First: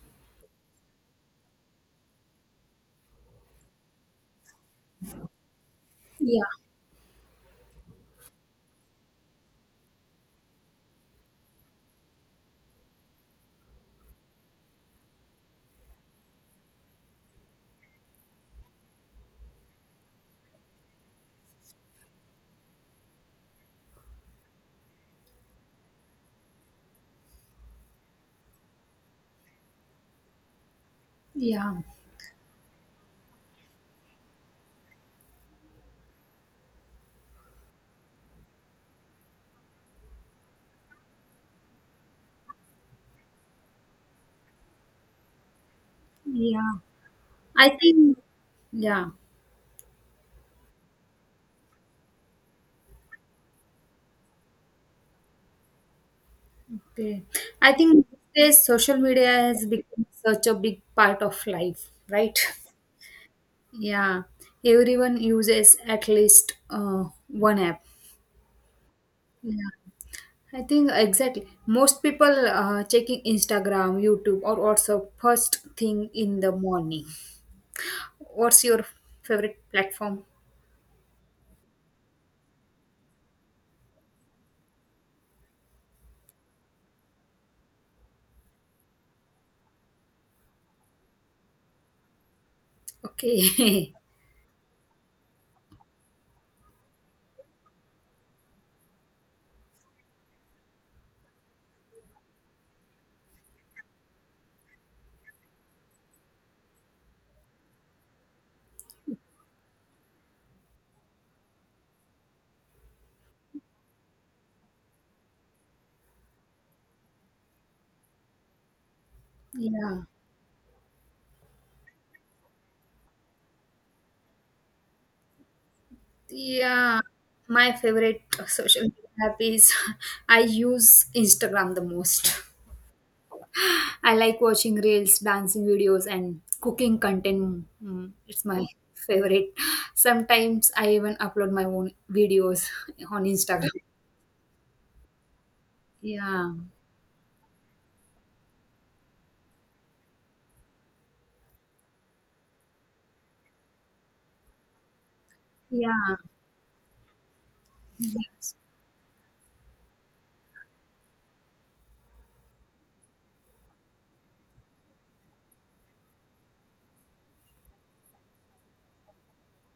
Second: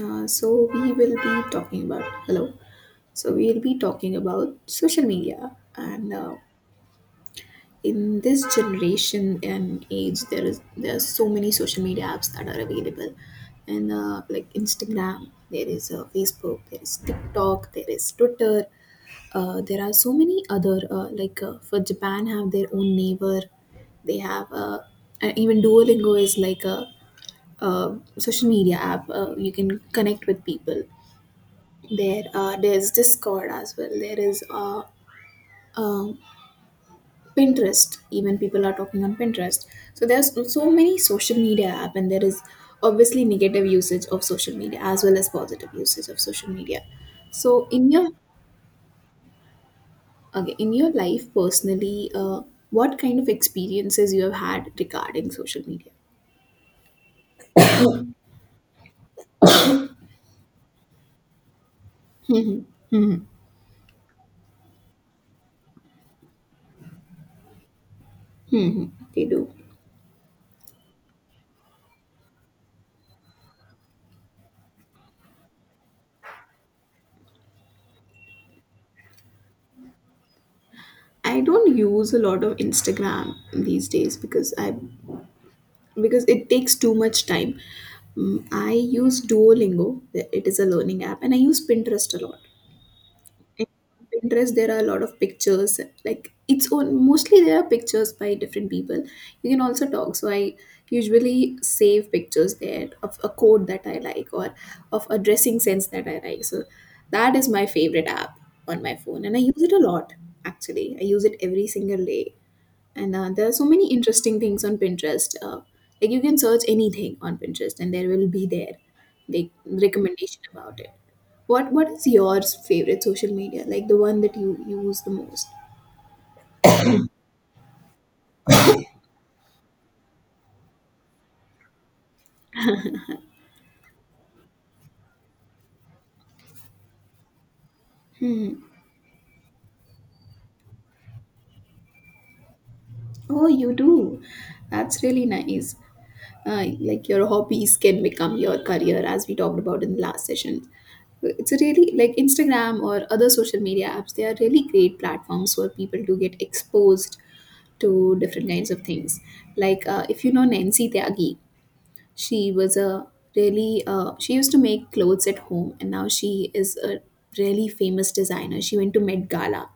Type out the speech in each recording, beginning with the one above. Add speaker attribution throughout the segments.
Speaker 1: So we will be talking about hello. So we'll be talking about social media, and
Speaker 2: Yeah,
Speaker 1: in this generation and age, there are so many social media apps that are available, and like Instagram, there is Facebook, there is TikTok, there is Twitter. There are so many other like for Japan have their own neighbor. They have even Duolingo is like a social media app. You can connect with people
Speaker 2: yeah,
Speaker 1: there's Discord as well. There is um, Pinterest. Even people are talking on Pinterest. So there's so many social media app, and there is obviously negative usage of social media as well as positive usage of social
Speaker 2: yeah.
Speaker 1: media. so
Speaker 2: I
Speaker 1: in your
Speaker 2: think, yeah,
Speaker 1: okay in your life personally, what kind of experiences you have had regarding social media?
Speaker 2: okay. I think this social media has become such a big part of life, right? Yeah, everyone uses at least one app.
Speaker 1: Hmm, they do.
Speaker 2: Yeah, I think exactly. Most people checking Instagram, YouTube, or also first thing in the morning. What's your favorite platform?
Speaker 1: I don't use a lot of Instagram these days because it takes too much time. Mm, I use Duolingo, it is a learning app, and I use Pinterest a lot. And
Speaker 2: Okay.
Speaker 1: on Pinterest, there are a lot of pictures, like it's on mostly there are pictures by different people. You can also talk, so I usually save pictures there of a coat that I like or of a dressing sense that I like. So that is my favorite app on my phone, and I use it a lot actually. I use it every single day, and there are so many interesting things on Pinterest. Like, you can search anything on Pinterest and there will be there like
Speaker 2: Yeah.
Speaker 1: recommendation about it. What is your favorite social media, like the one that you use the most?
Speaker 2: Yeah, my favorite social media app is I use Instagram the most. I like watching reels, dancing videos, and cooking content. Mm, it's my favorite. Sometimes I even upload my own videos on
Speaker 1: Oh,
Speaker 2: Instagram.
Speaker 1: you do. That's really nice.
Speaker 2: Yeah,
Speaker 1: Like your hobbies can become your career, as we talked about in the last session. It's a really like Instagram or other social media apps, they are really great platforms for people
Speaker 2: yeah.
Speaker 1: to get exposed to different kinds of things. Like, if you know Nancy Tyagi, she was a really she used to make clothes at home, and now she is a really famous designer. She went to Met Gala.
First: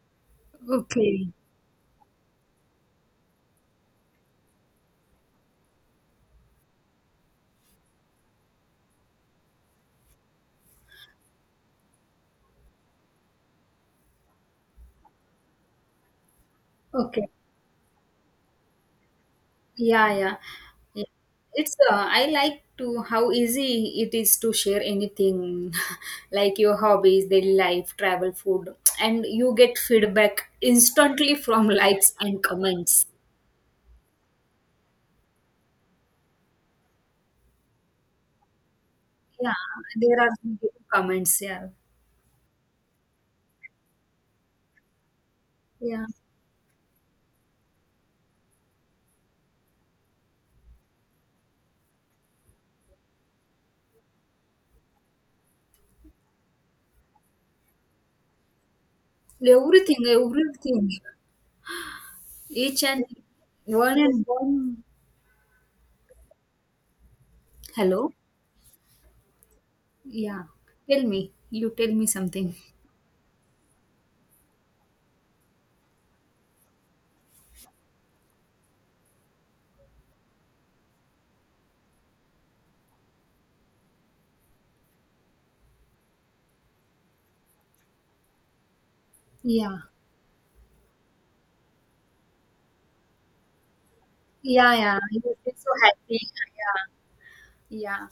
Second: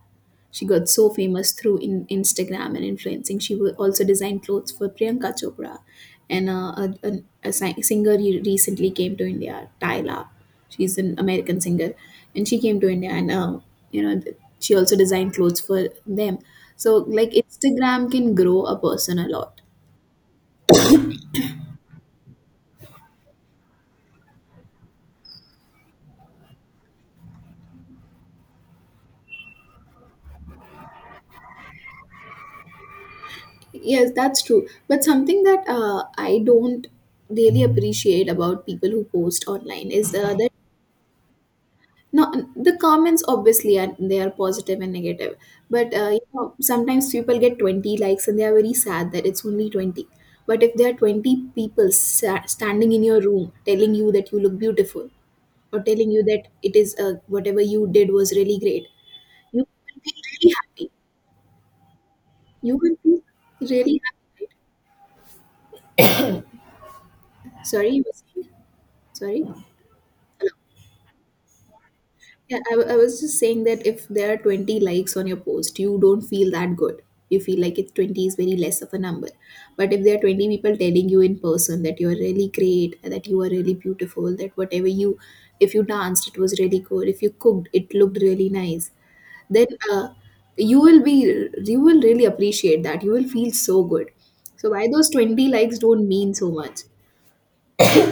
Speaker 1: She got so
Speaker 2: Okay,
Speaker 1: famous through in Instagram and influencing. She also designed clothes for Priyanka Chopra, and a singer recently came to India, Tyla. She's an American singer, and she came to India, and she also designed clothes for them. So
Speaker 2: okay.
Speaker 1: like Instagram can grow a person a lot.
Speaker 2: Yeah, yeah. Yeah. It's I like to how easy it is to share anything like your hobbies, daily life, travel, food, and you get feedback instantly from likes and comments.
Speaker 1: Yes, that's true. But something that I don't really appreciate about people who post
Speaker 2: Yeah,
Speaker 1: online is
Speaker 2: there are
Speaker 1: that,
Speaker 2: some good comments. Yeah,
Speaker 1: no, the comments obviously are positive and negative. But
Speaker 2: yeah,
Speaker 1: sometimes people get 20 likes and they are very sad that it's only 20. But if there are 20 people standing in your room telling you that you look beautiful or telling you that it is whatever you did was really great, you
Speaker 2: everything,
Speaker 1: will be really
Speaker 2: everything,
Speaker 1: happy. You
Speaker 2: each
Speaker 1: will
Speaker 2: and
Speaker 1: be
Speaker 2: one
Speaker 1: really
Speaker 2: and
Speaker 1: happy.
Speaker 2: one.
Speaker 1: Sorry, you
Speaker 2: Hello,
Speaker 1: were saying? Sorry.
Speaker 2: yeah, tell me, you tell me something.
Speaker 1: Yeah, I was just saying that if there are 20 likes on your post, you don't feel that good. You feel like it's 20 is very less of a number. But if there are 20 people telling you in person that you're really great, that you are really beautiful, that if you danced, it was really good. If you cooked, it looked really nice. Then,
Speaker 2: Yeah,
Speaker 1: you will really appreciate that. You will feel so good. So
Speaker 2: yeah,
Speaker 1: why
Speaker 2: yeah,
Speaker 1: those
Speaker 2: you
Speaker 1: 20
Speaker 2: feel so
Speaker 1: likes don't
Speaker 2: happy.
Speaker 1: mean so much?
Speaker 2: Yeah. Yeah.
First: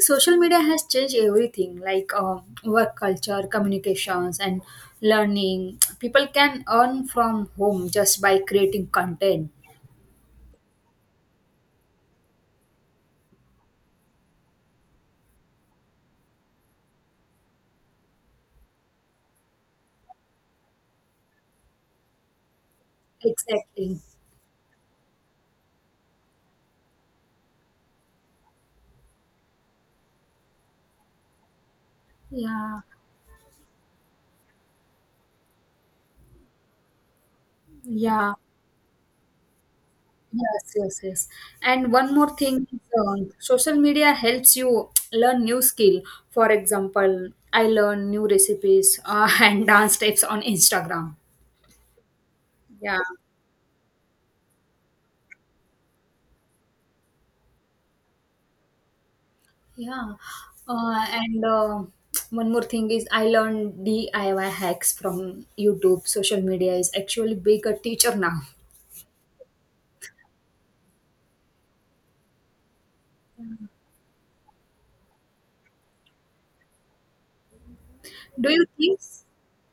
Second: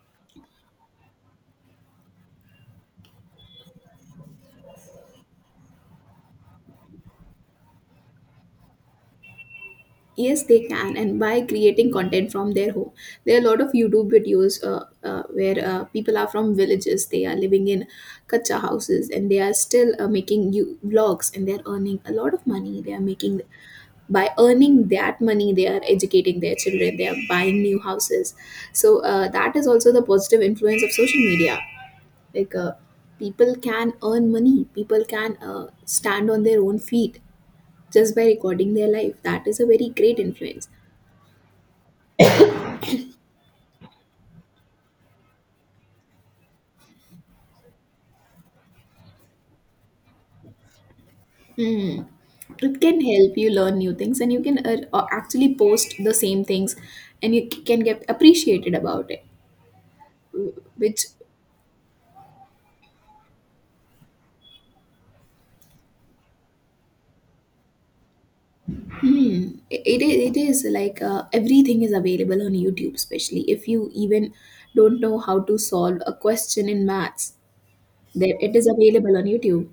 Speaker 2: Social media has changed everything like work culture, communications, and learning. People can earn from home just by creating content.
Speaker 1: Yes, they can, and by creating content from their home, there are a lot of YouTube videos where people are from villages. They are living in kacha houses, and they are still making you vlogs, and they are earning a lot of money. They are making
Speaker 2: Exactly.
Speaker 1: By earning that money, they are educating their children. They are buying new houses. So that is also the positive influence of social media. Like uh,
Speaker 2: Yeah.
Speaker 1: People can earn money. People can stand on their own feet just by
Speaker 2: Yeah.
Speaker 1: recording their life. That is a very great influence.
Speaker 2: Yes, yes, yes. And one more thing, social media helps you learn new skill. For example, I learn new recipes and dance steps on Instagram.
Speaker 1: Hmm. It
Speaker 2: Yeah.
Speaker 1: can help you learn new things, and you can actually post the same things, and you can get appreciated about it.
Speaker 2: Yeah.
Speaker 1: Which
Speaker 2: And one more thing is I learned DIY hacks from YouTube. Social media is actually bigger teacher now.
Speaker 1: it is like, everything is available on YouTube, especially if you even don't know how to solve a question in maths. There,
Speaker 2: Do
Speaker 1: it
Speaker 2: you
Speaker 1: is
Speaker 2: think
Speaker 1: available on YouTube.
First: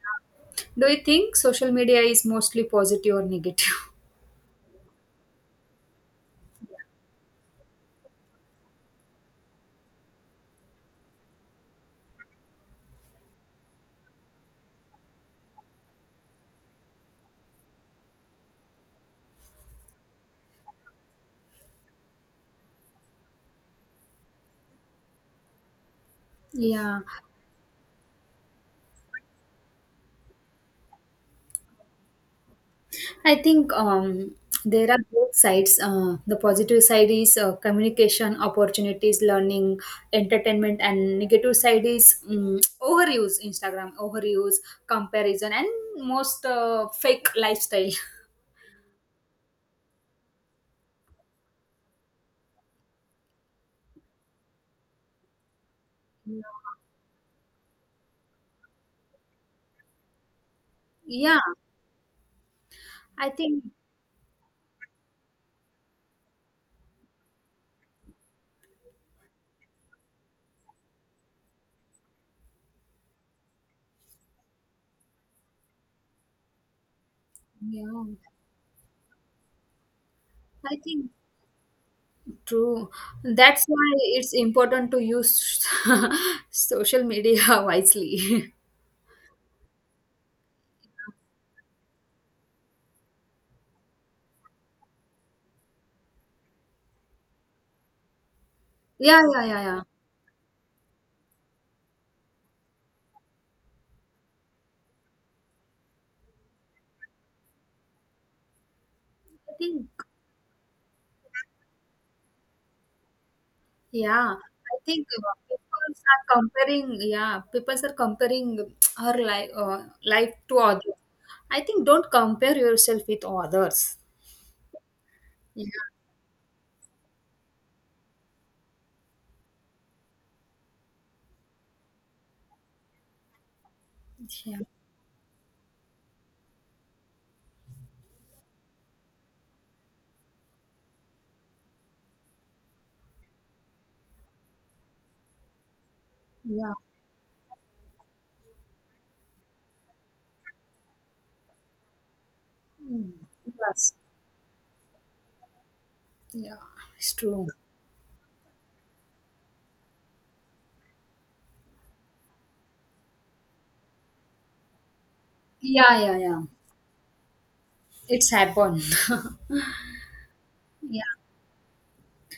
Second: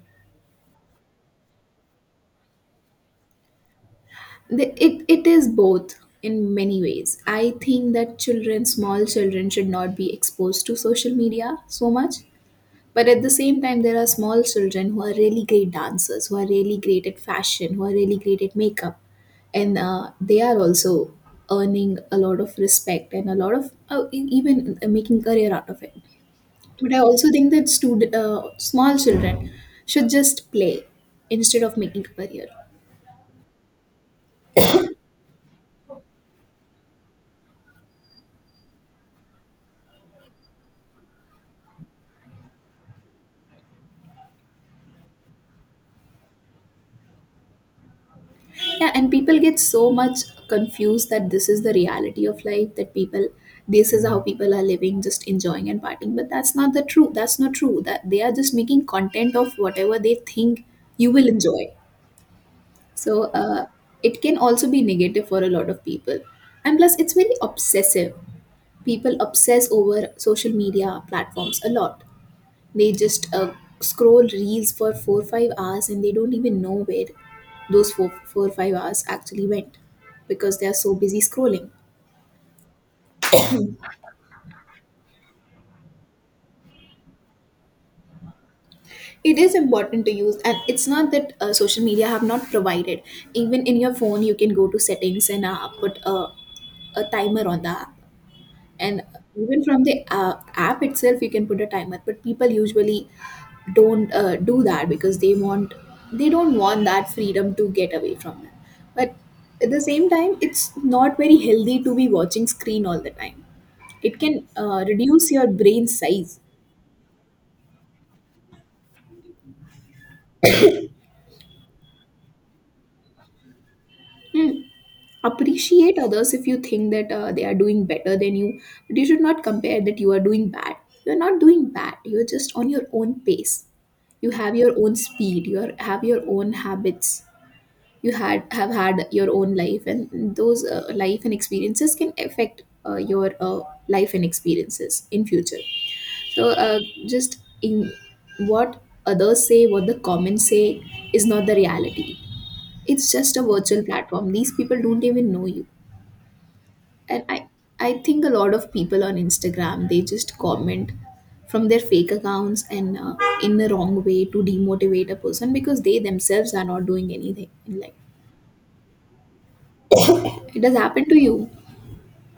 Speaker 2: do you think social media is mostly positive or negative?
Speaker 1: It is both in many ways. I think that children, small children, should not be exposed to social media so much. But at the same time, there are small children who are really great dancers, who are really great at fashion, who are really great at makeup. And they are also earning a lot of respect and a lot of e- even making career out of it. But I
Speaker 2: Yeah,
Speaker 1: also think that small children should just play instead of making a career.
Speaker 2: I think there are both sides. The positive side is communication, opportunities, learning, entertainment, and negative side is overuse, Instagram, overuse, comparison, and most fake lifestyle.
Speaker 1: Yeah, and people get so much confused that this is the reality of life, that people, this is how people are living, just enjoying and partying. But
Speaker 2: Yeah.
Speaker 1: that's not true, that they are just making content of whatever they think you will
Speaker 2: Yeah,
Speaker 1: enjoy. So
Speaker 2: I think,
Speaker 1: it can also be negative for a lot of people, and plus it's very obsessive. People obsess over social media platforms a lot. They just scroll reels for 4 5 hours, and they don't even know where
Speaker 2: yeah,
Speaker 1: those four five hours actually went because they are
Speaker 2: I
Speaker 1: so
Speaker 2: think
Speaker 1: busy scrolling.
Speaker 2: true. That's why it's important to use social media wisely.
Speaker 1: It is important to use, and it's not that social media have not provided. Even in your phone, you can go to settings and put a timer on the app. And
Speaker 2: Yeah, yeah, yeah,
Speaker 1: even
Speaker 2: yeah.
Speaker 1: from the app itself you can put a timer, but people usually don't do that because they don't want that freedom to get away from them. But
Speaker 2: I
Speaker 1: at the
Speaker 2: think,
Speaker 1: same time, it's not very healthy to be watching screen all the time. It
Speaker 2: yeah,
Speaker 1: can
Speaker 2: I think
Speaker 1: reduce your brain
Speaker 2: people are
Speaker 1: size.
Speaker 2: comparing, yeah, people are comparing her life to others. I think don't compare yourself with others.
Speaker 1: Hmm,
Speaker 2: Yeah,
Speaker 1: appreciate others if you think that they are doing better than you, but you should not compare that you are doing bad. You're not doing bad, you're just on your own pace. You have
Speaker 2: yeah,
Speaker 1: your own speed. Have your own habits. You had have had your own life, and those life and experiences can affect your life and experiences in future. So
Speaker 2: yeah.
Speaker 1: just in what others say, what the comments say is not the reality.
Speaker 2: Mm,
Speaker 1: It's just a virtual
Speaker 2: yes,
Speaker 1: platform. These people don't even know you.
Speaker 2: yeah, it's
Speaker 1: And i
Speaker 2: true.
Speaker 1: i think a lot of people on Instagram, they just comment from their fake accounts and in the wrong way to demotivate a person because they
Speaker 2: Yeah, yeah, yeah.
Speaker 1: themselves are not doing anything in life.
Speaker 2: It's happened.
Speaker 1: It has
Speaker 2: Yeah.
Speaker 1: happened to you?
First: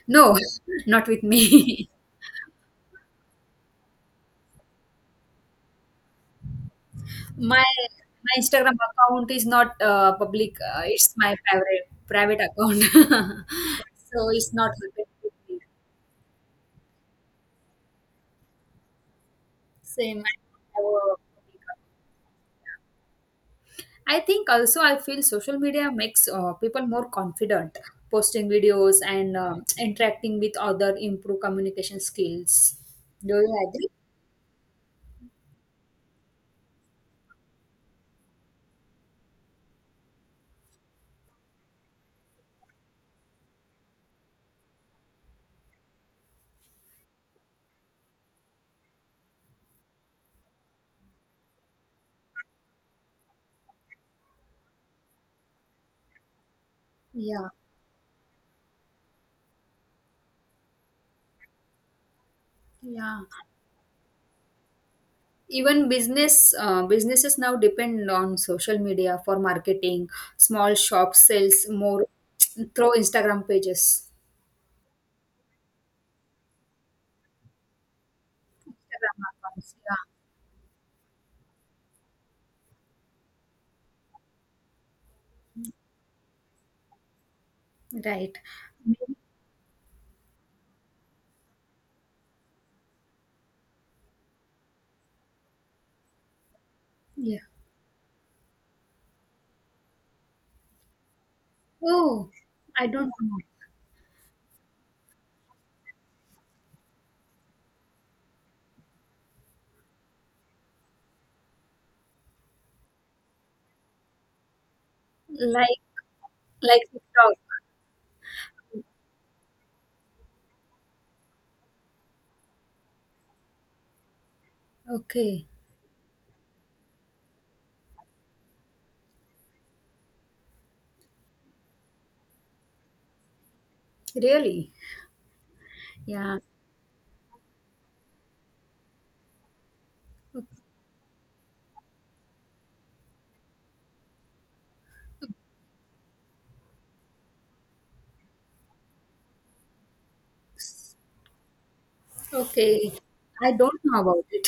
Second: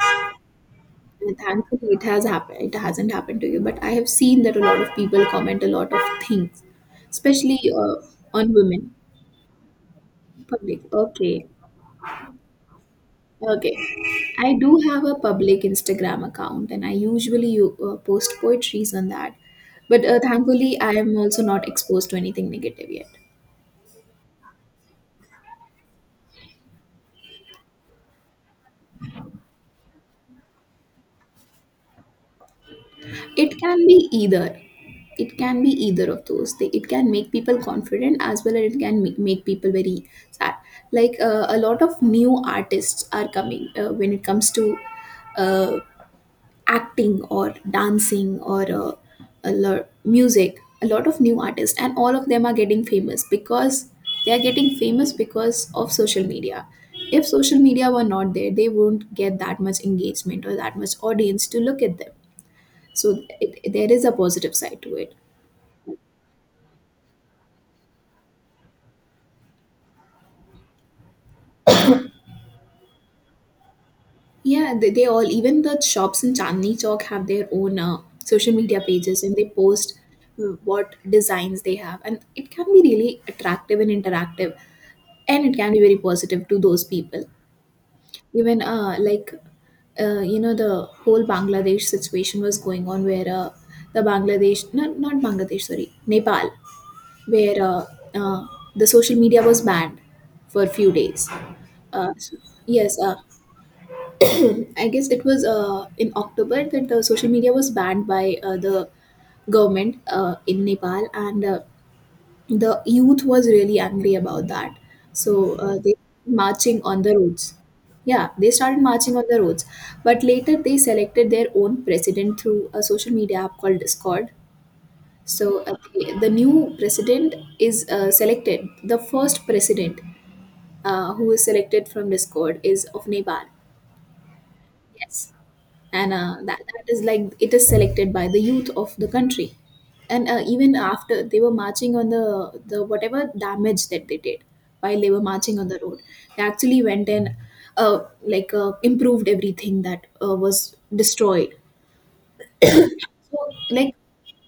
Speaker 2: No, not with me.
Speaker 1: Thankfully it hasn't happened to you, but I have seen that a lot of people comment a lot of things, especially
Speaker 2: My my
Speaker 1: on
Speaker 2: Instagram
Speaker 1: women.
Speaker 2: account is not public.
Speaker 1: Public,
Speaker 2: It's my
Speaker 1: okay.
Speaker 2: private account,
Speaker 1: Okay.
Speaker 2: so it's
Speaker 1: I
Speaker 2: not
Speaker 1: do have
Speaker 2: open
Speaker 1: a
Speaker 2: with me.
Speaker 1: public Instagram account and I usually post poetries on that. But
Speaker 2: Same.
Speaker 1: thankfully,
Speaker 2: I
Speaker 1: I
Speaker 2: don't have
Speaker 1: am
Speaker 2: a
Speaker 1: also
Speaker 2: public
Speaker 1: not
Speaker 2: account.
Speaker 1: exposed to anything negative yet.
Speaker 2: I think also I feel social media makes people more confident, posting videos and interacting with other, improve communication skills. Do you
Speaker 1: It can
Speaker 2: agree?
Speaker 1: be either. It can be either of those. It can make people confident as well as it can make people very sad. Like, a lot of new artists are coming when it comes to uh, acting or dancing or music. A lot of new artists, and all of them are getting famous because of social media. If
Speaker 2: Yeah,
Speaker 1: social media were not there, they won't get that much engagement or that much audience to look at them.
Speaker 2: yeah.
Speaker 1: So there is a positive side to it.
Speaker 2: Even businesses now depend on social media for marketing. Small shops sells more through Instagram pages,
Speaker 1: Yeah, they all, even the shops in Chandni Chowk, have their own social media
Speaker 2: Instagram
Speaker 1: pages and they
Speaker 2: accounts.
Speaker 1: post what designs they have. And it can be really attractive and interactive. And it can be very positive to those people.
Speaker 2: Yeah, right.
Speaker 1: Even
Speaker 2: Maybe-
Speaker 1: like, the whole Bangladesh situation was going on where the Bangladesh, not Bangladesh, sorry, Nepal,
Speaker 2: yeah.
Speaker 1: where uh, the social media was banned for a few days. Uh,
Speaker 2: Oh,
Speaker 1: so,
Speaker 2: I
Speaker 1: yes,
Speaker 2: don't know.
Speaker 1: I guess it was in October that the social media was banned by the government in Nepal, and the youth was really angry about that. So
Speaker 2: like
Speaker 1: they marching
Speaker 2: like
Speaker 1: on the
Speaker 2: TikTok.
Speaker 1: roads. Yeah, they started marching on the roads, but later they selected their own president through a social media app called Discord.
Speaker 2: Okay.
Speaker 1: So the new president is selected. The first president who is selected from Discord is of Nepal.
Speaker 2: Really.
Speaker 1: Yes. And
Speaker 2: Yeah.
Speaker 1: that, that is like it is selected by the youth of the country. And even after they were marching on the whatever damage that they did while they were marching on the road, they actually went and improved everything that was destroyed.
Speaker 2: Okay.
Speaker 1: So
Speaker 2: I don't
Speaker 1: like
Speaker 2: know about it.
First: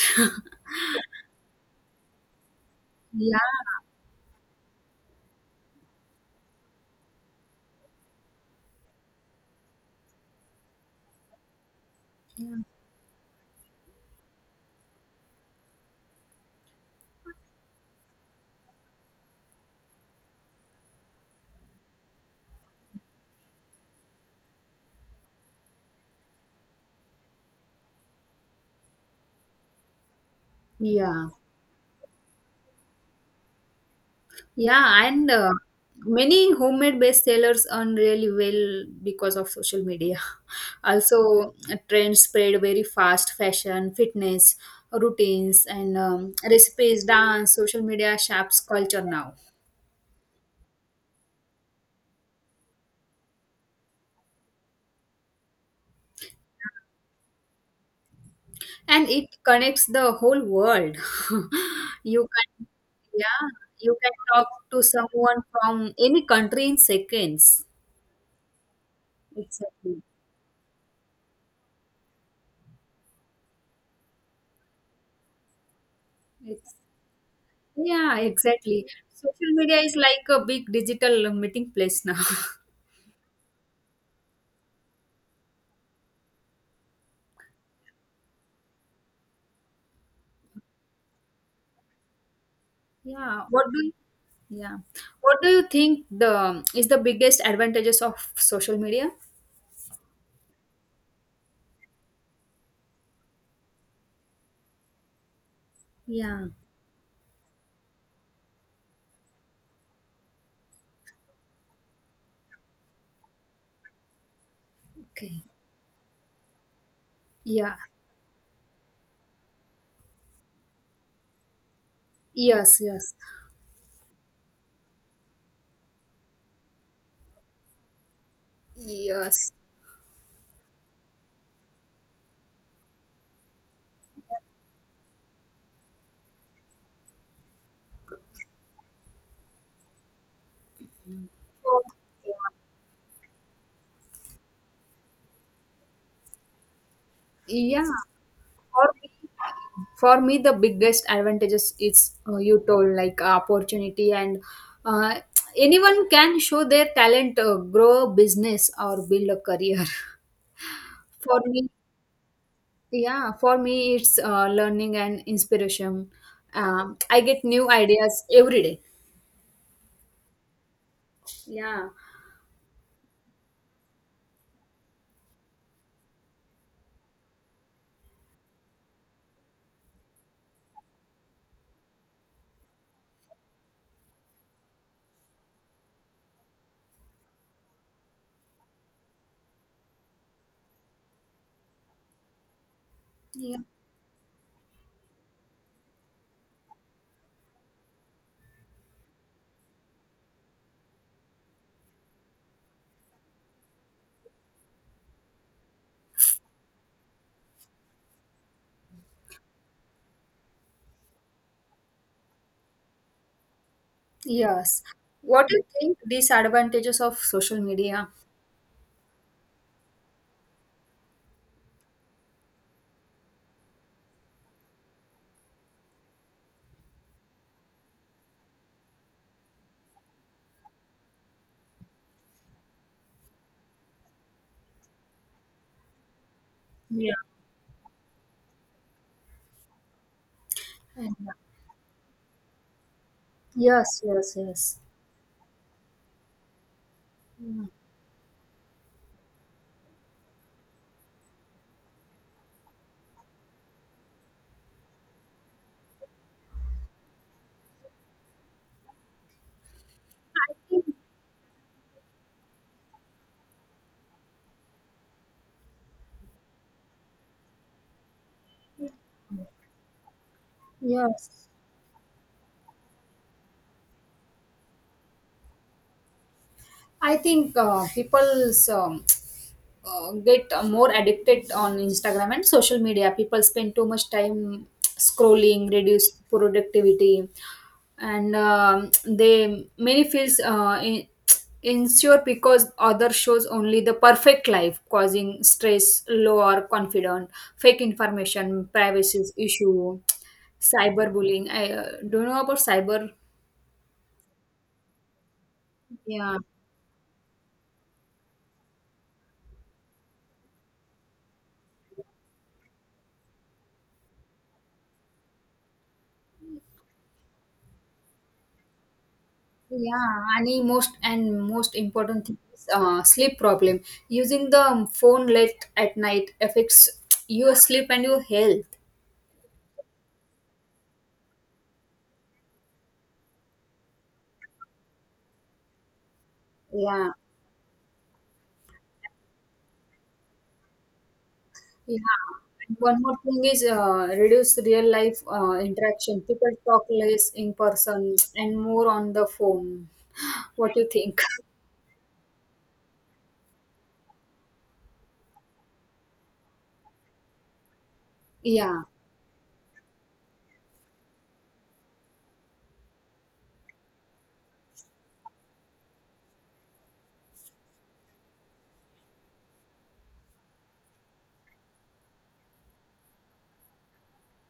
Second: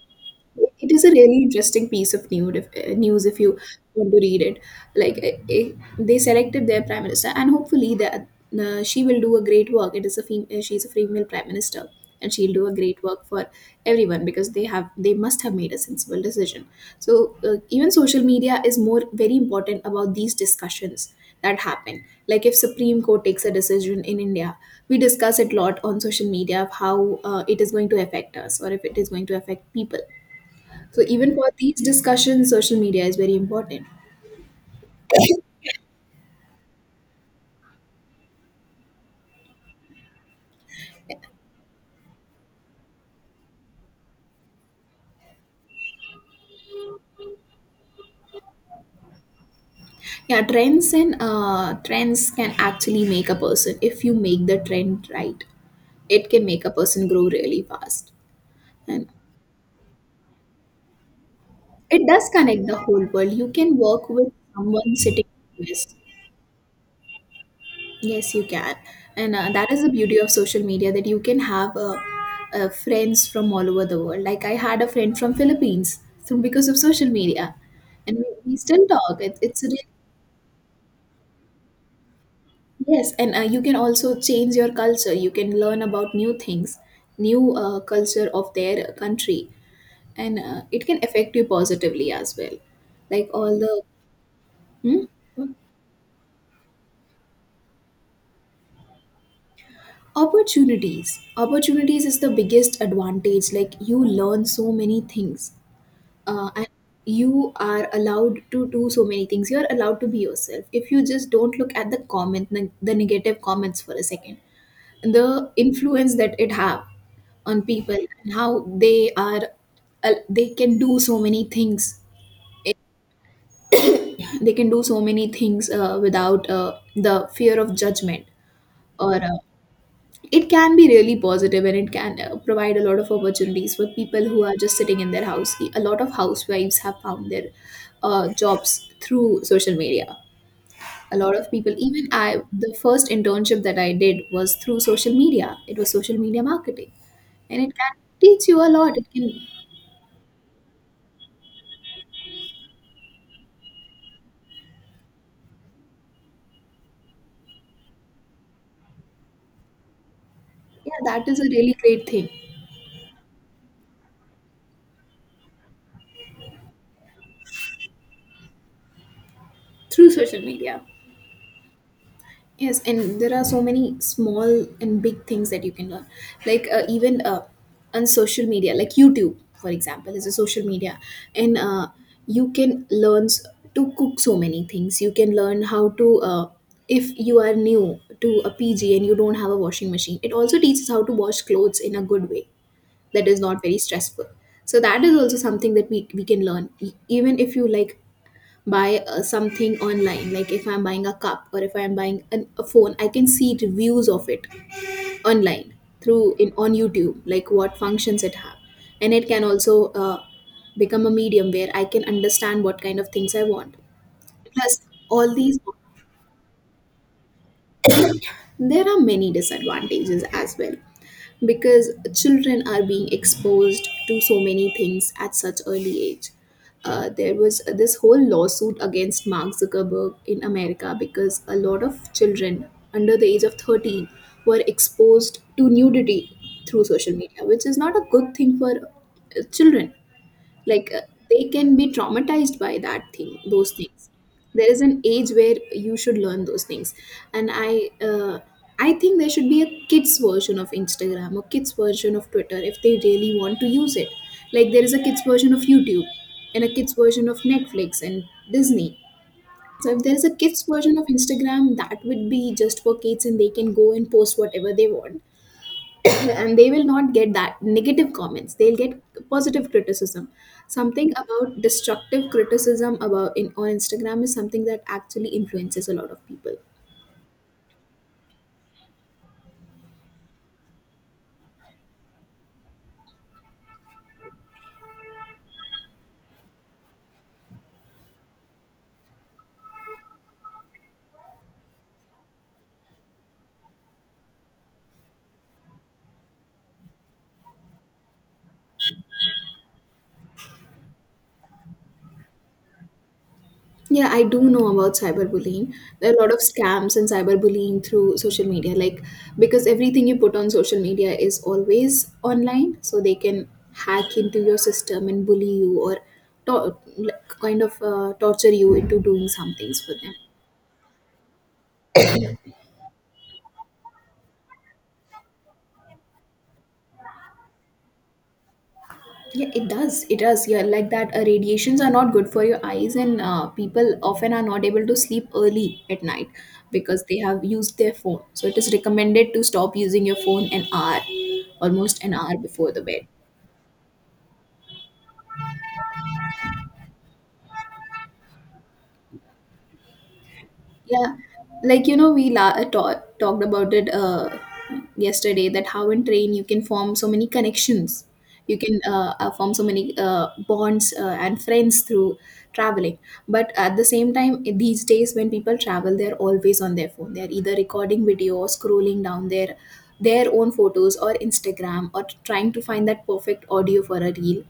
Speaker 1: it is a really interesting piece of news if
Speaker 2: Yeah,
Speaker 1: you want to read it, like eh, eh, they selected their prime minister, and hopefully that she will do a great work. It is a she's a female prime minister, and she'll do a great work for everyone because they must have made a sensible decision. So even social media is more very important about these discussions that happen. Like if Supreme Court takes a decision in India, we discuss it a lot on social media of how it is going to affect us or if it is going to affect people. So
Speaker 2: yeah.
Speaker 1: even for these discussions, social media is very important.
Speaker 2: Yeah, and many homemade bestsellers earn really well because of social media. Also, trends spread very fast fashion, fitness, routines, and recipes, dance, social media shapes culture now.
Speaker 1: Yeah, trends and trends can actually make a person if you make the trend right. It can make a person grow really fast,
Speaker 2: And
Speaker 1: and
Speaker 2: it connects the whole world.
Speaker 1: it
Speaker 2: you
Speaker 1: does connect
Speaker 2: can,
Speaker 1: the whole world.
Speaker 2: yeah,
Speaker 1: You can
Speaker 2: you
Speaker 1: work
Speaker 2: can
Speaker 1: with
Speaker 2: talk to
Speaker 1: someone sitting
Speaker 2: someone
Speaker 1: in
Speaker 2: from
Speaker 1: US.
Speaker 2: any country in seconds.
Speaker 1: Yes, you can, and that is the
Speaker 2: Exactly.
Speaker 1: beauty of social media that you can have friends from all over the world. Like I had a friend from Philippines through because
Speaker 2: It's
Speaker 1: of social media,
Speaker 2: Yeah,
Speaker 1: and we
Speaker 2: exactly.
Speaker 1: still talk. It,
Speaker 2: Social
Speaker 1: it's
Speaker 2: media
Speaker 1: really
Speaker 2: is like a big digital meeting place now.
Speaker 1: Yes, and you can also change your culture. You can learn about new things, new culture of their country, and it can affect you positively as well. Like
Speaker 2: Yeah.
Speaker 1: all the
Speaker 2: Yeah. What do
Speaker 1: hmm?
Speaker 2: you think the is the biggest advantages of social media?
Speaker 1: Opportunities. Opportunities is the biggest advantage. Like you learn so many things,
Speaker 2: Yeah.
Speaker 1: and you are allowed to do so many things. You are allowed to be yourself. If you just don't look at the comment, the negative comments for a second, the
Speaker 2: Okay.
Speaker 1: influence that it have on
Speaker 2: Yeah.
Speaker 1: people, and how they are they can do so many things,
Speaker 2: Yes, yes.
Speaker 1: without the fear of judgment or
Speaker 2: Yes.
Speaker 1: it can be really positive, and it can provide a lot of opportunities for people who are just sitting in their house. A lot of housewives have found their jobs through social media. A lot of people,
Speaker 2: So,
Speaker 1: even I, the first internship that I did was through social media. It was social media marketing, and it
Speaker 2: yeah.
Speaker 1: can teach you a
Speaker 2: For
Speaker 1: lot. It
Speaker 2: me,
Speaker 1: can
Speaker 2: for me, the biggest advantages is you told like opportunity and uh, anyone can show their talent, grow a business or build a career.
Speaker 1: yeah, that
Speaker 2: for
Speaker 1: is a
Speaker 2: me
Speaker 1: really great thing
Speaker 2: Yeah, for me, it's learning and inspiration. I get new ideas every day.
Speaker 1: through social media.
Speaker 2: Yeah.
Speaker 1: Yes, and there are so many small and big things that you can learn. Like even on social media, like YouTube, for example, is a social media, and you can to cook so many things. You can learn how to, if you are new to a PG and you don't have a washing machine, it also teaches how to wash clothes in a good way that is
Speaker 2: Yeah.
Speaker 1: not very stressful. So that is also something that we can learn. Even if you like buy something online, like if I'm buying a cup or if I'm buying a phone, I can see reviews of it online through in on YouTube, like what functions it have, and it can also become a medium where I can understand what kind of things I want, plus
Speaker 2: Yes.
Speaker 1: all
Speaker 2: What do
Speaker 1: these.
Speaker 2: you think disadvantages of social media?
Speaker 1: There are many disadvantages as well because children are being exposed to so many things at such early age. There was this whole lawsuit against Mark Zuckerberg in America because a lot of children under the age of 13 were exposed to nudity through
Speaker 2: Yeah.
Speaker 1: social media, which is not a good thing for children, like uh,
Speaker 2: And- uh,
Speaker 1: they can be traumatized by that thing those
Speaker 2: Yes,
Speaker 1: things.
Speaker 2: yes,
Speaker 1: There
Speaker 2: yes.
Speaker 1: is an age where you should learn those things, and
Speaker 2: Mm.
Speaker 1: I think there should be a kids version of Instagram or kids version of Twitter if they really want to use it. Like there is a kids version of YouTube and a kids version of Netflix and Disney. So if there is a
Speaker 2: I
Speaker 1: kids
Speaker 2: think
Speaker 1: version of Instagram that would be just for kids, and they can go and post whatever they want, and they will not get that negative comments. They'll get positive criticism. Something
Speaker 2: yes.
Speaker 1: about destructive criticism about in on Instagram is something that actually influences a lot of people.
Speaker 2: I think people's get more addicted on Instagram and social media. People spend too much time scrolling, reduce productivity, and they many feels insecure because other shows only the perfect life, causing stress, lower confidence, fake information, privacy issue, cyberbullying. I don't know about cyber.
Speaker 1: Yeah, I do know about cyberbullying. There are a lot
Speaker 2: Yeah.
Speaker 1: of scams and cyberbullying through social media, like because everything you put on social media is always online, so they can hack into your system and bully you or like, kind of torture you into doing some things for them.
Speaker 2: Yeah, any most and most important thing is sleep problem. Using the phone late at night affects your sleep and your health.
Speaker 1: Yeah, it does. It does. Yeah, like that. Radiations are not good for your eyes, and people often are not able to sleep early at night because
Speaker 2: Yeah,
Speaker 1: they have used their phone. So it is recommended to stop using your phone an hour, almost an
Speaker 2: yeah.
Speaker 1: hour before
Speaker 2: And
Speaker 1: the
Speaker 2: one
Speaker 1: bed.
Speaker 2: more thing is reduce real life interaction. People talk less in person and more on the phone. What do you
Speaker 1: Yeah,
Speaker 2: think?
Speaker 1: we talked about it yesterday, that how in train you can form so many connections, you can
Speaker 2: Yeah,
Speaker 1: form so many bonds and friends through traveling. But at the same time, in these days when people travel, they're always on their phone. They're either recording video or scrolling down their own photos or Instagram or trying to find that perfect audio for a reel,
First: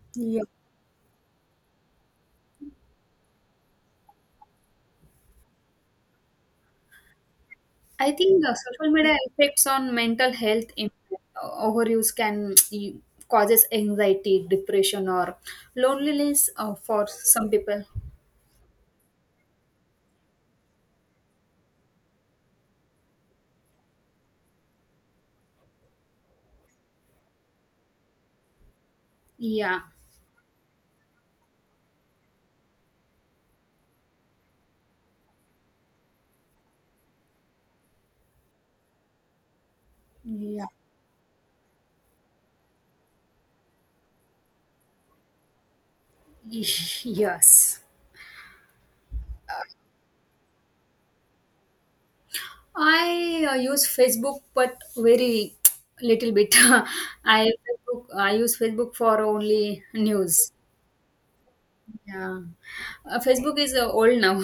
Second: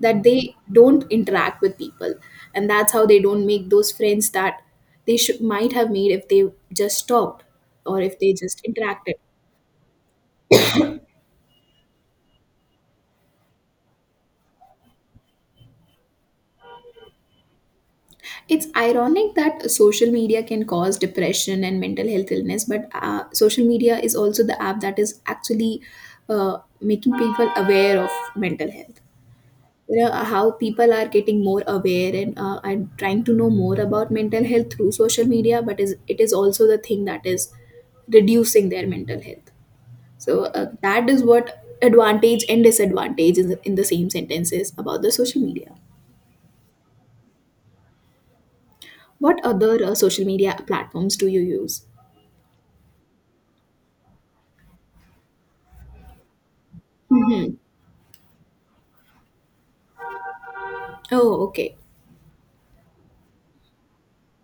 Speaker 1: that
Speaker 2: yeah.
Speaker 1: they don't interact with people, and that's how they don't make those friends that they should might have made if they just talked or
Speaker 2: I
Speaker 1: if they
Speaker 2: think the
Speaker 1: just
Speaker 2: social
Speaker 1: interacted.
Speaker 2: media effects on mental health impact. Overuse can causes anxiety, depression, or loneliness for some people.
Speaker 1: It's ironic that social media can cause depression and mental health illness, but social media is also the app that is actually making people aware of mental health.
Speaker 2: Yeah,
Speaker 1: You know how people are getting more aware and trying to know more about mental health through social media, but is it is also the thing that is reducing their mental health. So
Speaker 2: yeah,
Speaker 1: that is what advantage and disadvantage is in the same sentences about the social media.
Speaker 2: yes.
Speaker 1: What other social media platforms do you use?
Speaker 2: I use Facebook, but very little bit.
Speaker 1: Hmm.
Speaker 2: I use Facebook for only news.
Speaker 1: Oh, okay.
Speaker 2: Yeah, Facebook is old now.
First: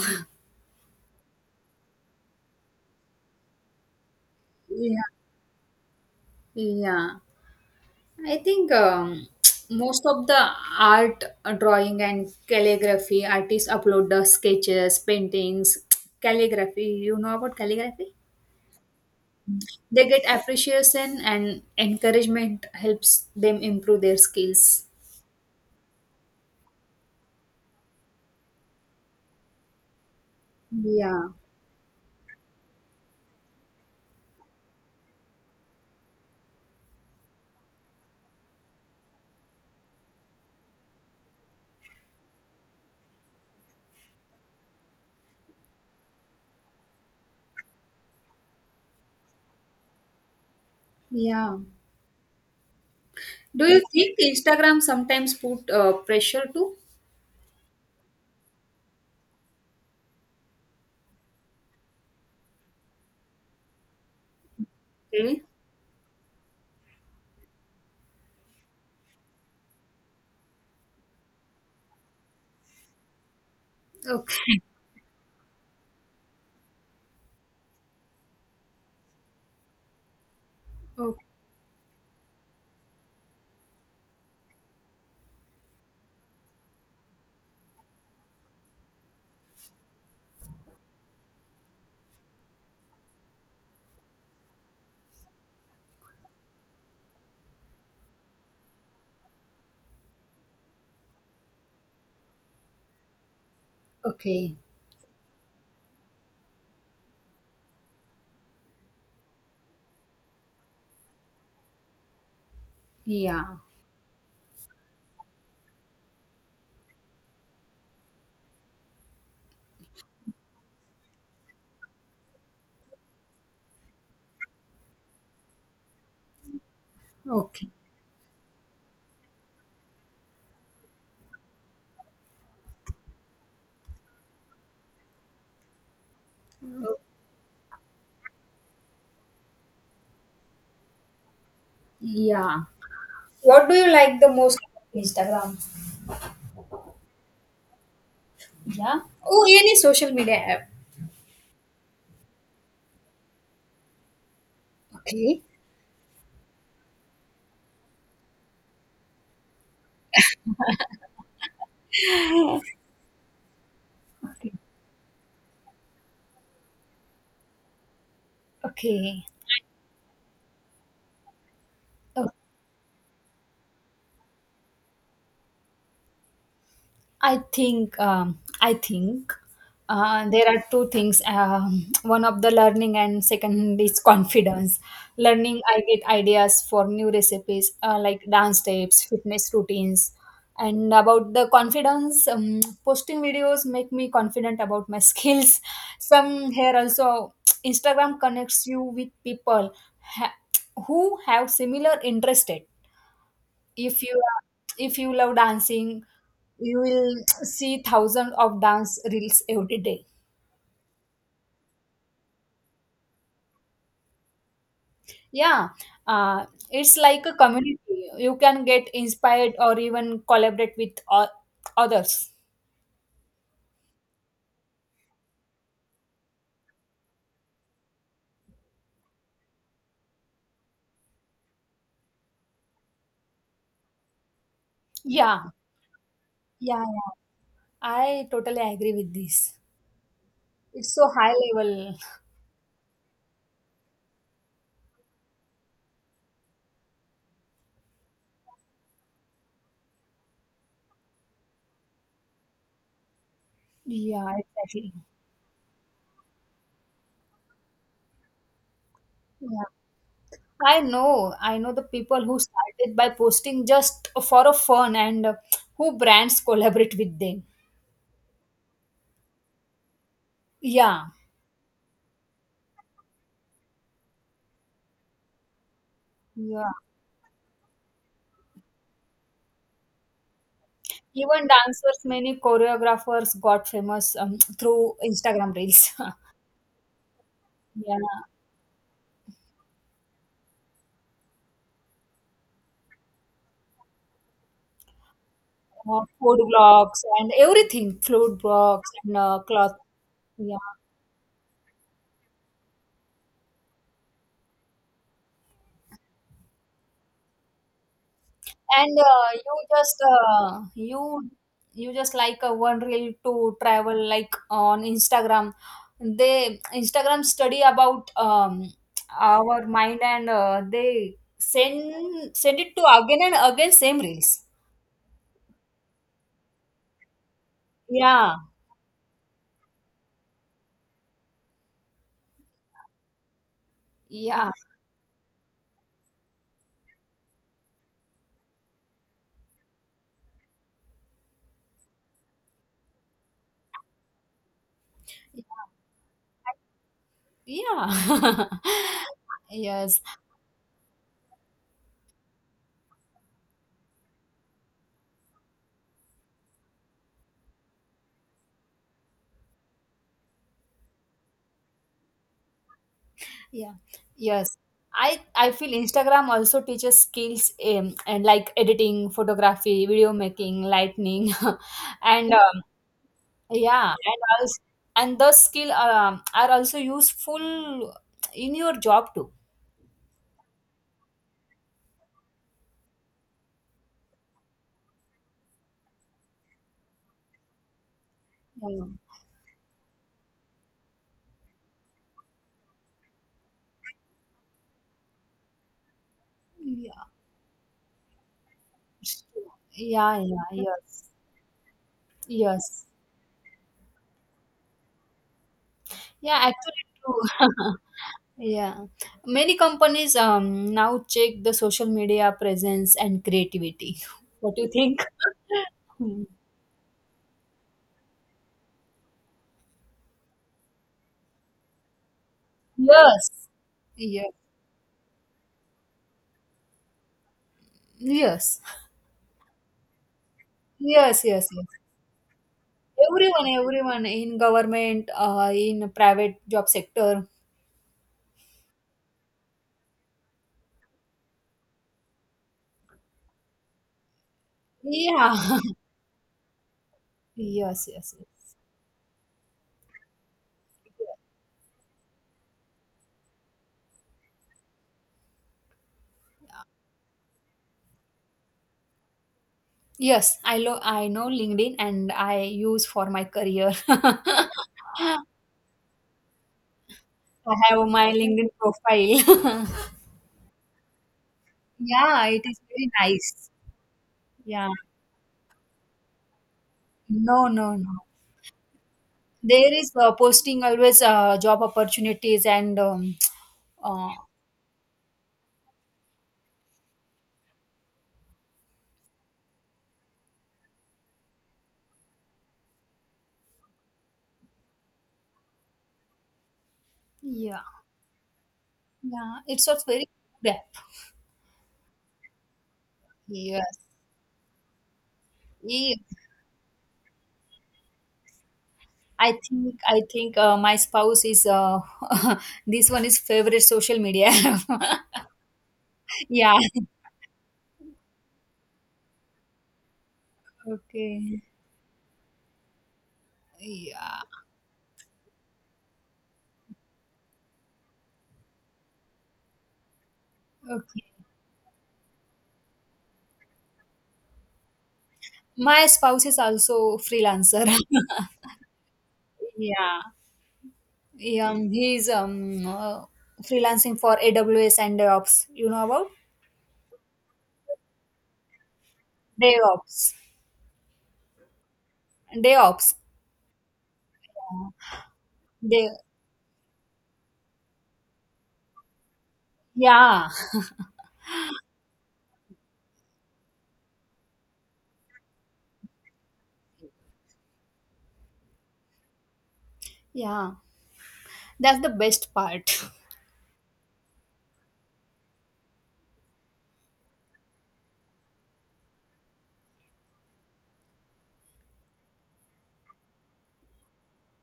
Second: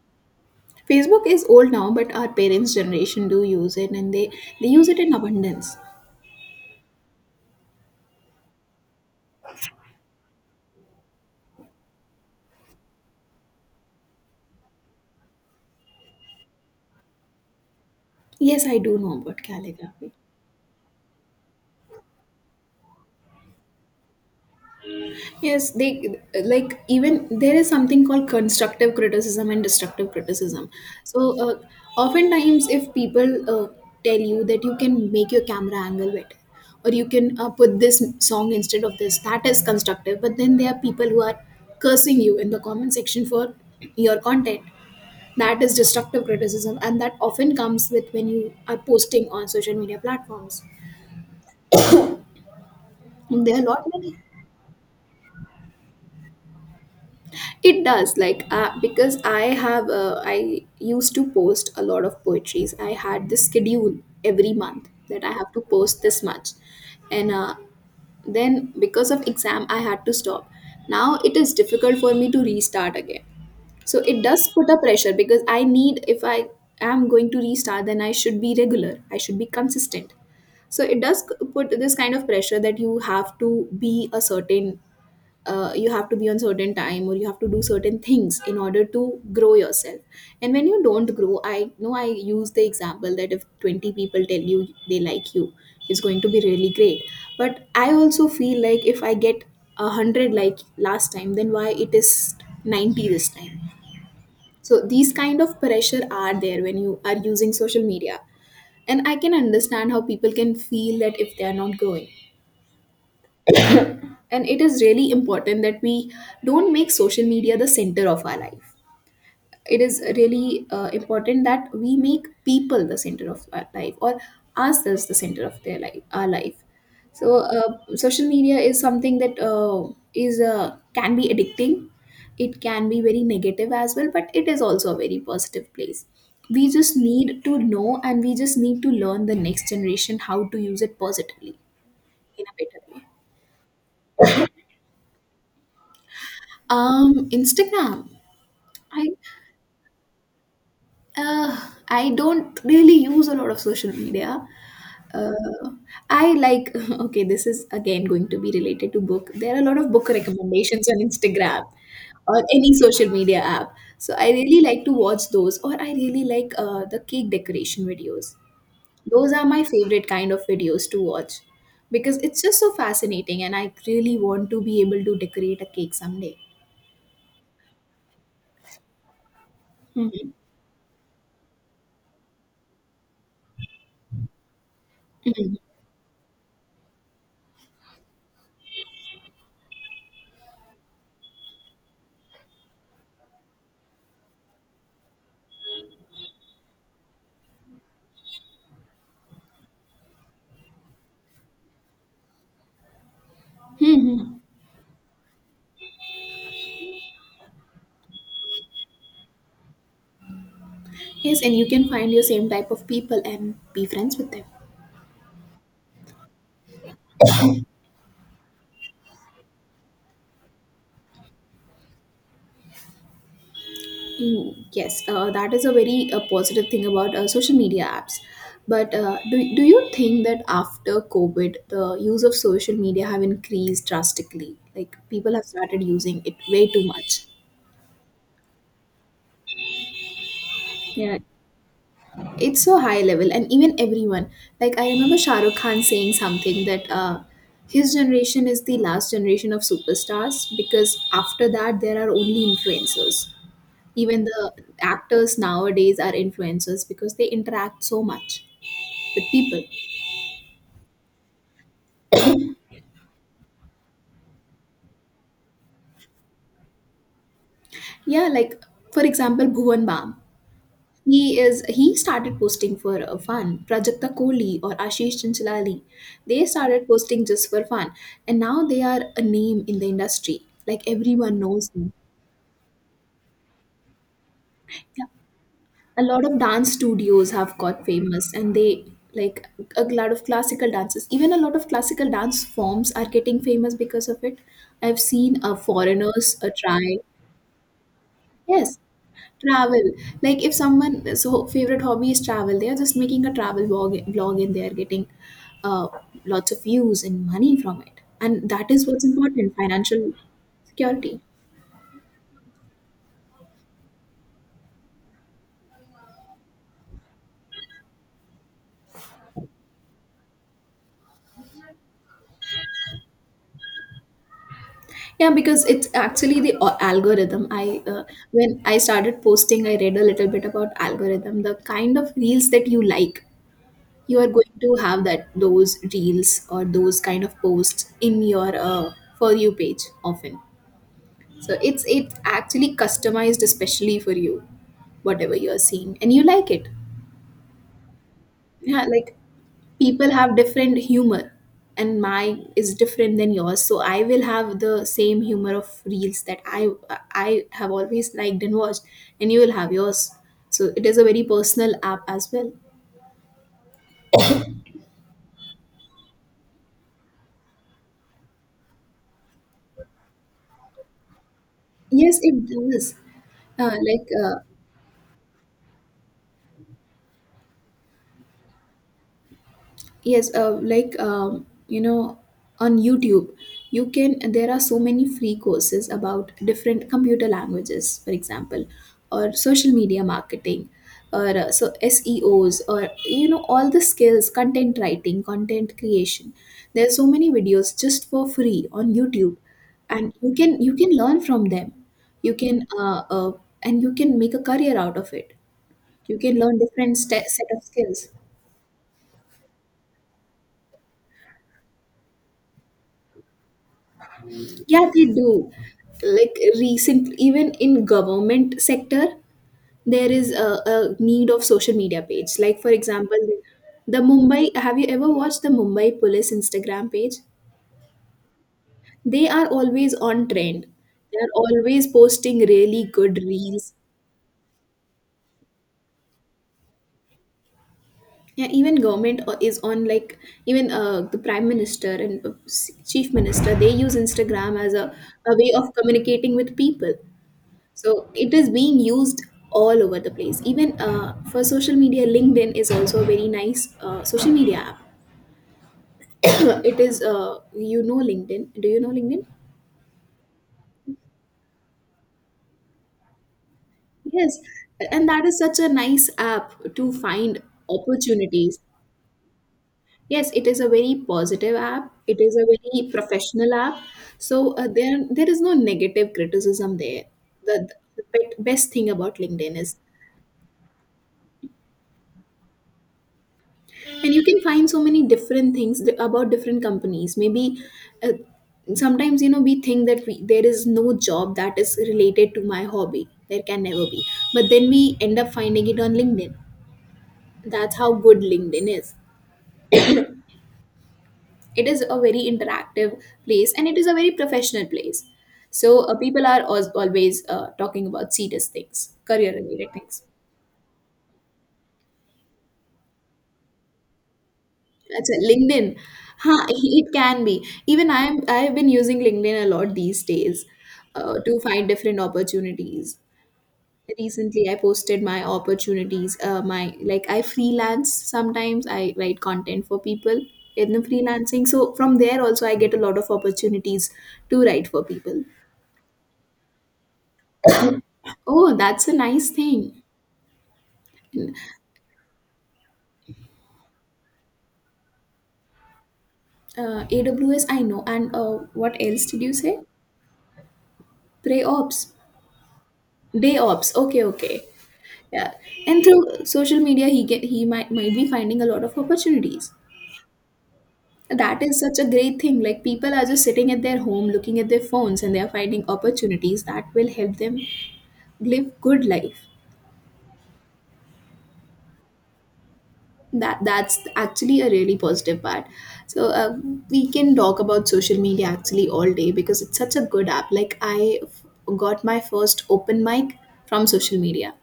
Speaker 1: Facebook is old now, but our parents' generation do use it, and they use it
Speaker 2: yeah,
Speaker 1: in abundance.
Speaker 2: yeah. I think most of the art drawing and calligraphy artists upload the sketches, paintings, calligraphy. You know about calligraphy?
Speaker 1: Yes, I do know about
Speaker 2: They
Speaker 1: calligraphy.
Speaker 2: get appreciation and encouragement helps them improve their skills.
Speaker 1: Yes, they like even there is something called constructive criticism and destructive criticism. So,
Speaker 2: Yeah,
Speaker 1: oftentimes, if people tell you that you can make your camera angle better or you can put this song instead of this, that is constructive. But then there are people who are cursing you in the comment section for your content. That is destructive criticism, and that often comes with when you are posting on social media platforms.
Speaker 2: yeah.
Speaker 1: There are a
Speaker 2: Do you
Speaker 1: lot many.
Speaker 2: think Instagram sometimes put pressure too?
Speaker 1: It does, because I have, I used to post a lot of poetries. I had this schedule every month that I
Speaker 2: Okay.
Speaker 1: have to post this much. And then because of exam, I had to stop. Now it is difficult for me to restart again. So it does
Speaker 2: Okay.
Speaker 1: put a pressure because I need, if I am going to restart, then I should be regular, I should be consistent. So it
Speaker 2: O-
Speaker 1: does put this kind of pressure that you have to be a certain you have to be on certain time, or you have to do certain things in order to grow yourself. And when you don't grow, I know I use the example that if 20 people tell you they like you, it's going to be really great. But I also feel like if I get 100 like last time, then why it is 90 this time.
Speaker 2: Okay.
Speaker 1: So these kind of pressure are there when you are using social media, and I can understand how people can feel that if they are not growing.
Speaker 2: Yeah.
Speaker 1: And it is really important that we don't make social media the center of our life. It is really important that we make people the center of our life, or ourselves the center of their life our life. So
Speaker 2: Okay.
Speaker 1: social media is something that is can be addicting. It can be very negative as well, but it is also a very positive place. We just need to know, and we just need to learn the next generation how to use it positively in a
Speaker 2: Yeah.
Speaker 1: better way.
Speaker 2: What do you like the most about Instagram?
Speaker 1: Um, Instagram.
Speaker 2: Yeah.
Speaker 1: I
Speaker 2: Oh, any social media app.
Speaker 1: uh, I don't really use a lot of social media.
Speaker 2: Okay.
Speaker 1: Uh, I like okay, this is again going to be related to book. There are a lot of book recommendations on Instagram or
Speaker 2: I-
Speaker 1: any social media app. So I really like to watch those, or I really like the cake decoration videos.
Speaker 2: Okay.
Speaker 1: Those are my favorite kind of videos to watch because
Speaker 2: Okay.
Speaker 1: it's just so fascinating, and I really want to be able to decorate a cake someday.
Speaker 2: I think
Speaker 1: Mhm.
Speaker 2: there are two things. One of the learning and second is confidence.
Speaker 1: Mhm.
Speaker 2: Learning, I get ideas for new recipes like dance steps, fitness routines, and about the confidence. Posting videos make me confident about my skills. Some here also Instagram connects you with people ha- who have similar interested. if you
Speaker 1: Mhm.
Speaker 2: are- if you love dancing, you will see thousands of dance reels every day.
Speaker 1: Yes, and you can find your same type of people and be friends with them.
Speaker 2: Yeah. uh, it's like a community. You can get inspired or even collaborate with others.
Speaker 1: Mm, yes, that is a very positive thing about social media apps. But do you think that after COVID, the use of social media have increased drastically? Like people
Speaker 2: Yeah,
Speaker 1: have started using it way
Speaker 2: yeah,
Speaker 1: too
Speaker 2: yeah,
Speaker 1: much.
Speaker 2: I totally agree with this. It's so high level.
Speaker 1: It's so high level, and even everyone. Like I remember Shah Rukh Khan saying something that his generation is the last generation of superstars because after that there are only influencers. Even
Speaker 2: Yeah,
Speaker 1: the
Speaker 2: exactly.
Speaker 1: actors nowadays are influencers because they interact so much with people.
Speaker 2: Yeah, I know the people who started by posting just for a fun and who brands collaborate with them.
Speaker 1: Yeah, like for example, Bhuvan Bam.
Speaker 2: Yeah,
Speaker 1: He started posting for fun. Prajakta Kohli or Ashish Chanchalali, they
Speaker 2: yeah.
Speaker 1: started posting just for fun, and now they are a name in the industry. Like everyone
Speaker 2: Even
Speaker 1: knows them.
Speaker 2: dancers, many choreographers got famous through
Speaker 1: Yeah.
Speaker 2: Instagram reels.
Speaker 1: A lot of dance studios have got
Speaker 2: Yeah,
Speaker 1: famous and they, like a lot of classical dances, even a lot of classical dance forms are getting famous because of it. I've seen foreigners
Speaker 2: food
Speaker 1: try
Speaker 2: blogs and everything, food
Speaker 1: yes
Speaker 2: blogs and cloth.
Speaker 1: travel. Like if
Speaker 2: Yeah,
Speaker 1: someone so favorite hobby is travel, they are just making a travel vlog and they are getting uh, lots of views and money from it, and that is
Speaker 2: and
Speaker 1: what's
Speaker 2: you
Speaker 1: important,
Speaker 2: just
Speaker 1: financial
Speaker 2: you
Speaker 1: security.
Speaker 2: you just like one reel to travel like on Instagram. They Instagram study about our mind, and they send it to again and again same reels.
Speaker 1: Yeah, because it's actually the algorithm. I
Speaker 2: Yeah,
Speaker 1: When I started posting, I read a little bit about algorithm, the kind of reels that you like. You are
Speaker 2: yeah.
Speaker 1: going to have that those reels or those kind of posts in your for you page often. So it's actually customized especially for you, whatever you are seeing, and you like it.
Speaker 2: Yeah.
Speaker 1: Yeah, like
Speaker 2: Yes.
Speaker 1: people have different humor, and my is different than yours, so I will have the same humor of reels that I have always liked and watched, and you will have yours. So it is a very personal app as well.
Speaker 2: Yeah. Yes. I feel Instagram also teaches skills and like editing, photography, video making, lightning,
Speaker 1: Yes
Speaker 2: and
Speaker 1: it does. uh,
Speaker 2: yeah,
Speaker 1: like
Speaker 2: and
Speaker 1: uh,
Speaker 2: also, and those skill are also useful in your job too.
Speaker 1: Yes, like you know, on YouTube, you can, there are so many free courses about different computer languages, for example,
Speaker 2: Yeah.
Speaker 1: or social media marketing, or SEOs, or you know, all the skills, content writing, content creation. There are so
Speaker 2: Yeah.
Speaker 1: many videos just for free on YouTube, and
Speaker 2: Yeah.
Speaker 1: you
Speaker 2: Yeah.
Speaker 1: can, you can
Speaker 2: Yes.
Speaker 1: learn from them. You can
Speaker 2: Yes.
Speaker 1: And you can make a career out of it. You
Speaker 2: Yeah,
Speaker 1: can learn
Speaker 2: actually
Speaker 1: different
Speaker 2: true.
Speaker 1: set of skills.
Speaker 2: Yeah. Many companies now check the social media presence and creativity. What do you
Speaker 1: Yeah,
Speaker 2: think?
Speaker 1: they do.
Speaker 2: Hmm.
Speaker 1: Like recent, even in government sector, there is a need of social media page. Like for example,
Speaker 2: Yes.
Speaker 1: the
Speaker 2: Yeah.
Speaker 1: Mumbai. Have you ever watched the Mumbai Police Instagram page?
Speaker 2: Yes.
Speaker 1: They are always on trend. They
Speaker 2: Yes,
Speaker 1: are
Speaker 2: yes, yes.
Speaker 1: always posting really good
Speaker 2: Everyone,
Speaker 1: reels.
Speaker 2: everyone in government, in private job sector.
Speaker 1: Yeah, even government is on, like, even the prime minister and chief minister. They use Instagram as a way
Speaker 2: Yeah.
Speaker 1: of communicating with people.
Speaker 2: Yes,
Speaker 1: So
Speaker 2: yes,
Speaker 1: it
Speaker 2: yes.
Speaker 1: is being used all over the place. Even for social media, LinkedIn is also a very nice social media app. It is, you know, LinkedIn. Do you know LinkedIn?
Speaker 2: Yes, I know LinkedIn and I use for my career.
Speaker 1: Yes.
Speaker 2: I
Speaker 1: And that is such a nice app to find
Speaker 2: have my LinkedIn
Speaker 1: opportunities.
Speaker 2: profile.
Speaker 1: Yes, it is a very positive app. It
Speaker 2: Yeah,
Speaker 1: is
Speaker 2: it
Speaker 1: a
Speaker 2: is very
Speaker 1: very
Speaker 2: nice.
Speaker 1: professional app. So
Speaker 2: Yeah.
Speaker 1: there is no negative criticism there.
Speaker 2: No,
Speaker 1: The,
Speaker 2: no,
Speaker 1: the
Speaker 2: no.
Speaker 1: best thing about LinkedIn
Speaker 2: There
Speaker 1: is,
Speaker 2: is posting always job opportunities and uh,
Speaker 1: and you can find so many different things about different companies. Maybe uh, sometimes, you know, we think that there is no job that is related to my hobby, there can never be, but then we end up finding it on LinkedIn.
Speaker 2: yeah,
Speaker 1: That's how good LinkedIn is.
Speaker 2: yeah. It's a very good app.
Speaker 1: It is a very interactive place, and it
Speaker 2: Yes.
Speaker 1: is a very professional place. So
Speaker 2: Yeah.
Speaker 1: people are always talking about serious things, career
Speaker 2: I
Speaker 1: related
Speaker 2: think I
Speaker 1: things.
Speaker 2: think my spouse is this one is favorite social media app.
Speaker 1: That's it. LinkedIn. Huh,
Speaker 2: Yeah.
Speaker 1: it can be. Even I am I have been using LinkedIn a lot these days to
Speaker 2: Okay.
Speaker 1: find different opportunities.
Speaker 2: Yeah.
Speaker 1: Recently, I posted my opportunities. My, like, I freelance sometimes. I write content for people in the
Speaker 2: Okay.
Speaker 1: freelancing. So from there also, I get a lot of opportunities to write for people.
Speaker 2: My spouse is also freelancer.
Speaker 1: Oh, that's a nice thing.
Speaker 2: Yeah. Yeah, he's freelancing for AWS and DevOps. You know about
Speaker 1: AWS, I know. And what else did you say?
Speaker 2: DevOps,
Speaker 1: Pre ops,
Speaker 2: DevOps.
Speaker 1: day ops. Okay, okay. Yeah, and
Speaker 2: They,
Speaker 1: through social media, he might be finding a lot of opportunities.
Speaker 2: yeah,
Speaker 1: That is such a great thing. Like people are just sitting at their home, looking at their phones, and they are finding opportunities that will help them live good life.
Speaker 2: yeah. That's the best part.
Speaker 1: That, that's actually a really positive part. So we can talk about social media actually all day because it's such a good app. Like got my first open mic from social media.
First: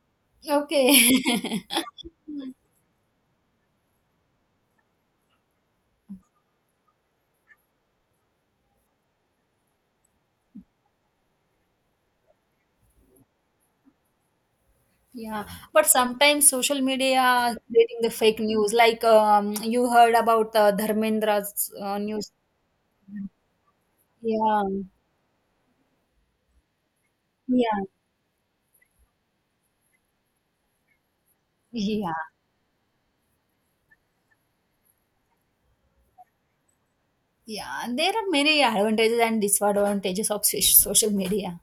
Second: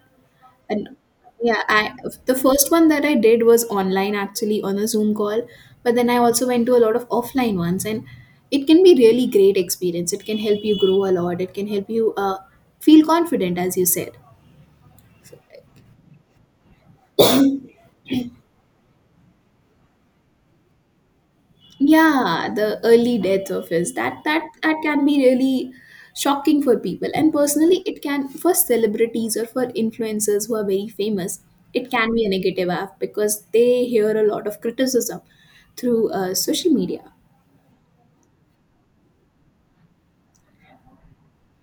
Speaker 1: And
Speaker 2: Okay.
Speaker 1: yeah, I the first one that I did was online actually on a Zoom call, but then I also went to a lot of offline ones, and it can be really great experience. It can help you grow a lot. It can help you feel confident, as you said.
Speaker 2: Yeah, but sometimes social media creating the fake news. Like you heard about Dharmendra's news.
Speaker 1: Yeah, the early death of his,
Speaker 2: Yeah,
Speaker 1: that can be really shocking for people, and personally,
Speaker 2: yeah,
Speaker 1: it can, for celebrities or for influencers who are very famous, it
Speaker 2: yeah,
Speaker 1: can be a negative app because they hear a lot of criticism through social media.
Speaker 2: yeah. There are many advantages and disadvantages of social media.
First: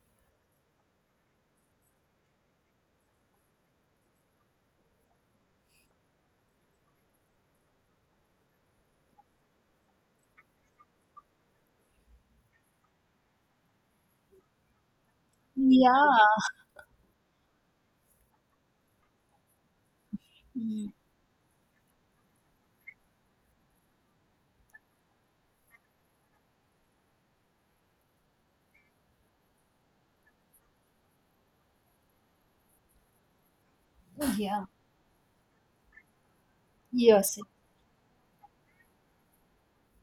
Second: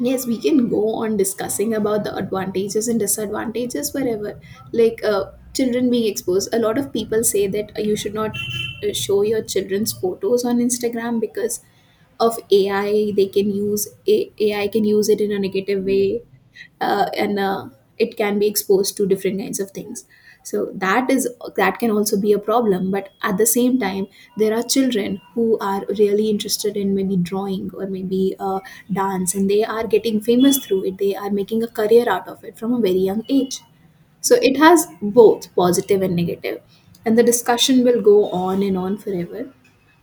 Speaker 1: Yes, we can go on discussing about the advantages and disadvantages. Wherever, like, children being exposed, a lot of people say that you should not show your children's photos on Instagram because of AI. They can use AI, can use it in a negative way,
Speaker 2: Yeah,
Speaker 1: and it can be exposed to different kinds of things. So
Speaker 2: mm,
Speaker 1: that is, that can also be a problem, but at the same time, there are children who are really interested in maybe drawing or maybe dance, and they are getting famous through it, they are making a career out of it from a very young age. So it
Speaker 2: yeah.
Speaker 1: has both positive and negative, and the
Speaker 2: Yes,
Speaker 1: discussion will go on and on forever.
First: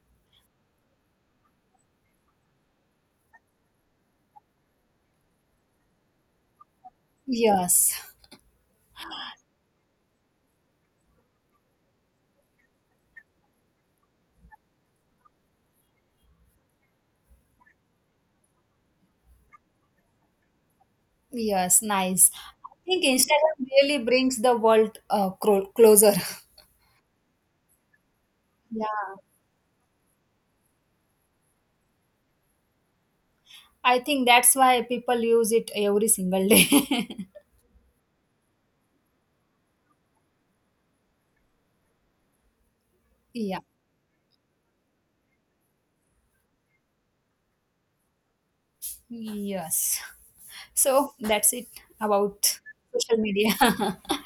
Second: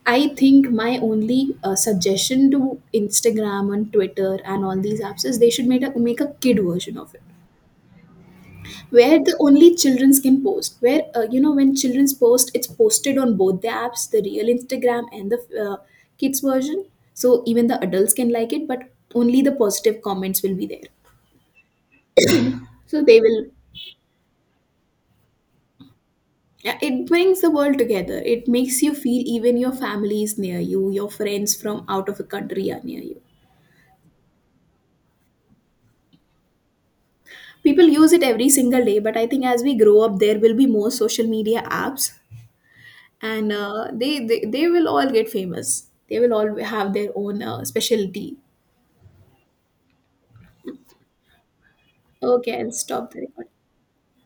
Speaker 1: I think my only suggestion to Instagram and Twitter and all these apps is they should make make a kid version of it,
Speaker 2: yes,
Speaker 1: where the only childrens can post. Where you know, when childrens post, it's posted on both the apps, the real Instagram and the uh, kids version. So even the adults can like it, but only the positive comments will be there.
Speaker 2: yes, nice. I think
Speaker 1: So they will.
Speaker 2: Instagram really brings the world closer.
Speaker 1: Yeah, it brings the world together. It makes you
Speaker 2: Yeah,
Speaker 1: feel even your family is near you, your friends from out of the country are near you.
Speaker 2: I think that's why people use it every single day.
Speaker 1: People use it every single day, but I think as we grow up, there will be more social media apps, and
Speaker 2: Yeah,
Speaker 1: they will all get famous. They will all have their own specialty.
Speaker 2: yes. So that's it
Speaker 1: Okay,
Speaker 2: about
Speaker 1: I'll stop
Speaker 2: social
Speaker 1: the recording.
Speaker 2: media.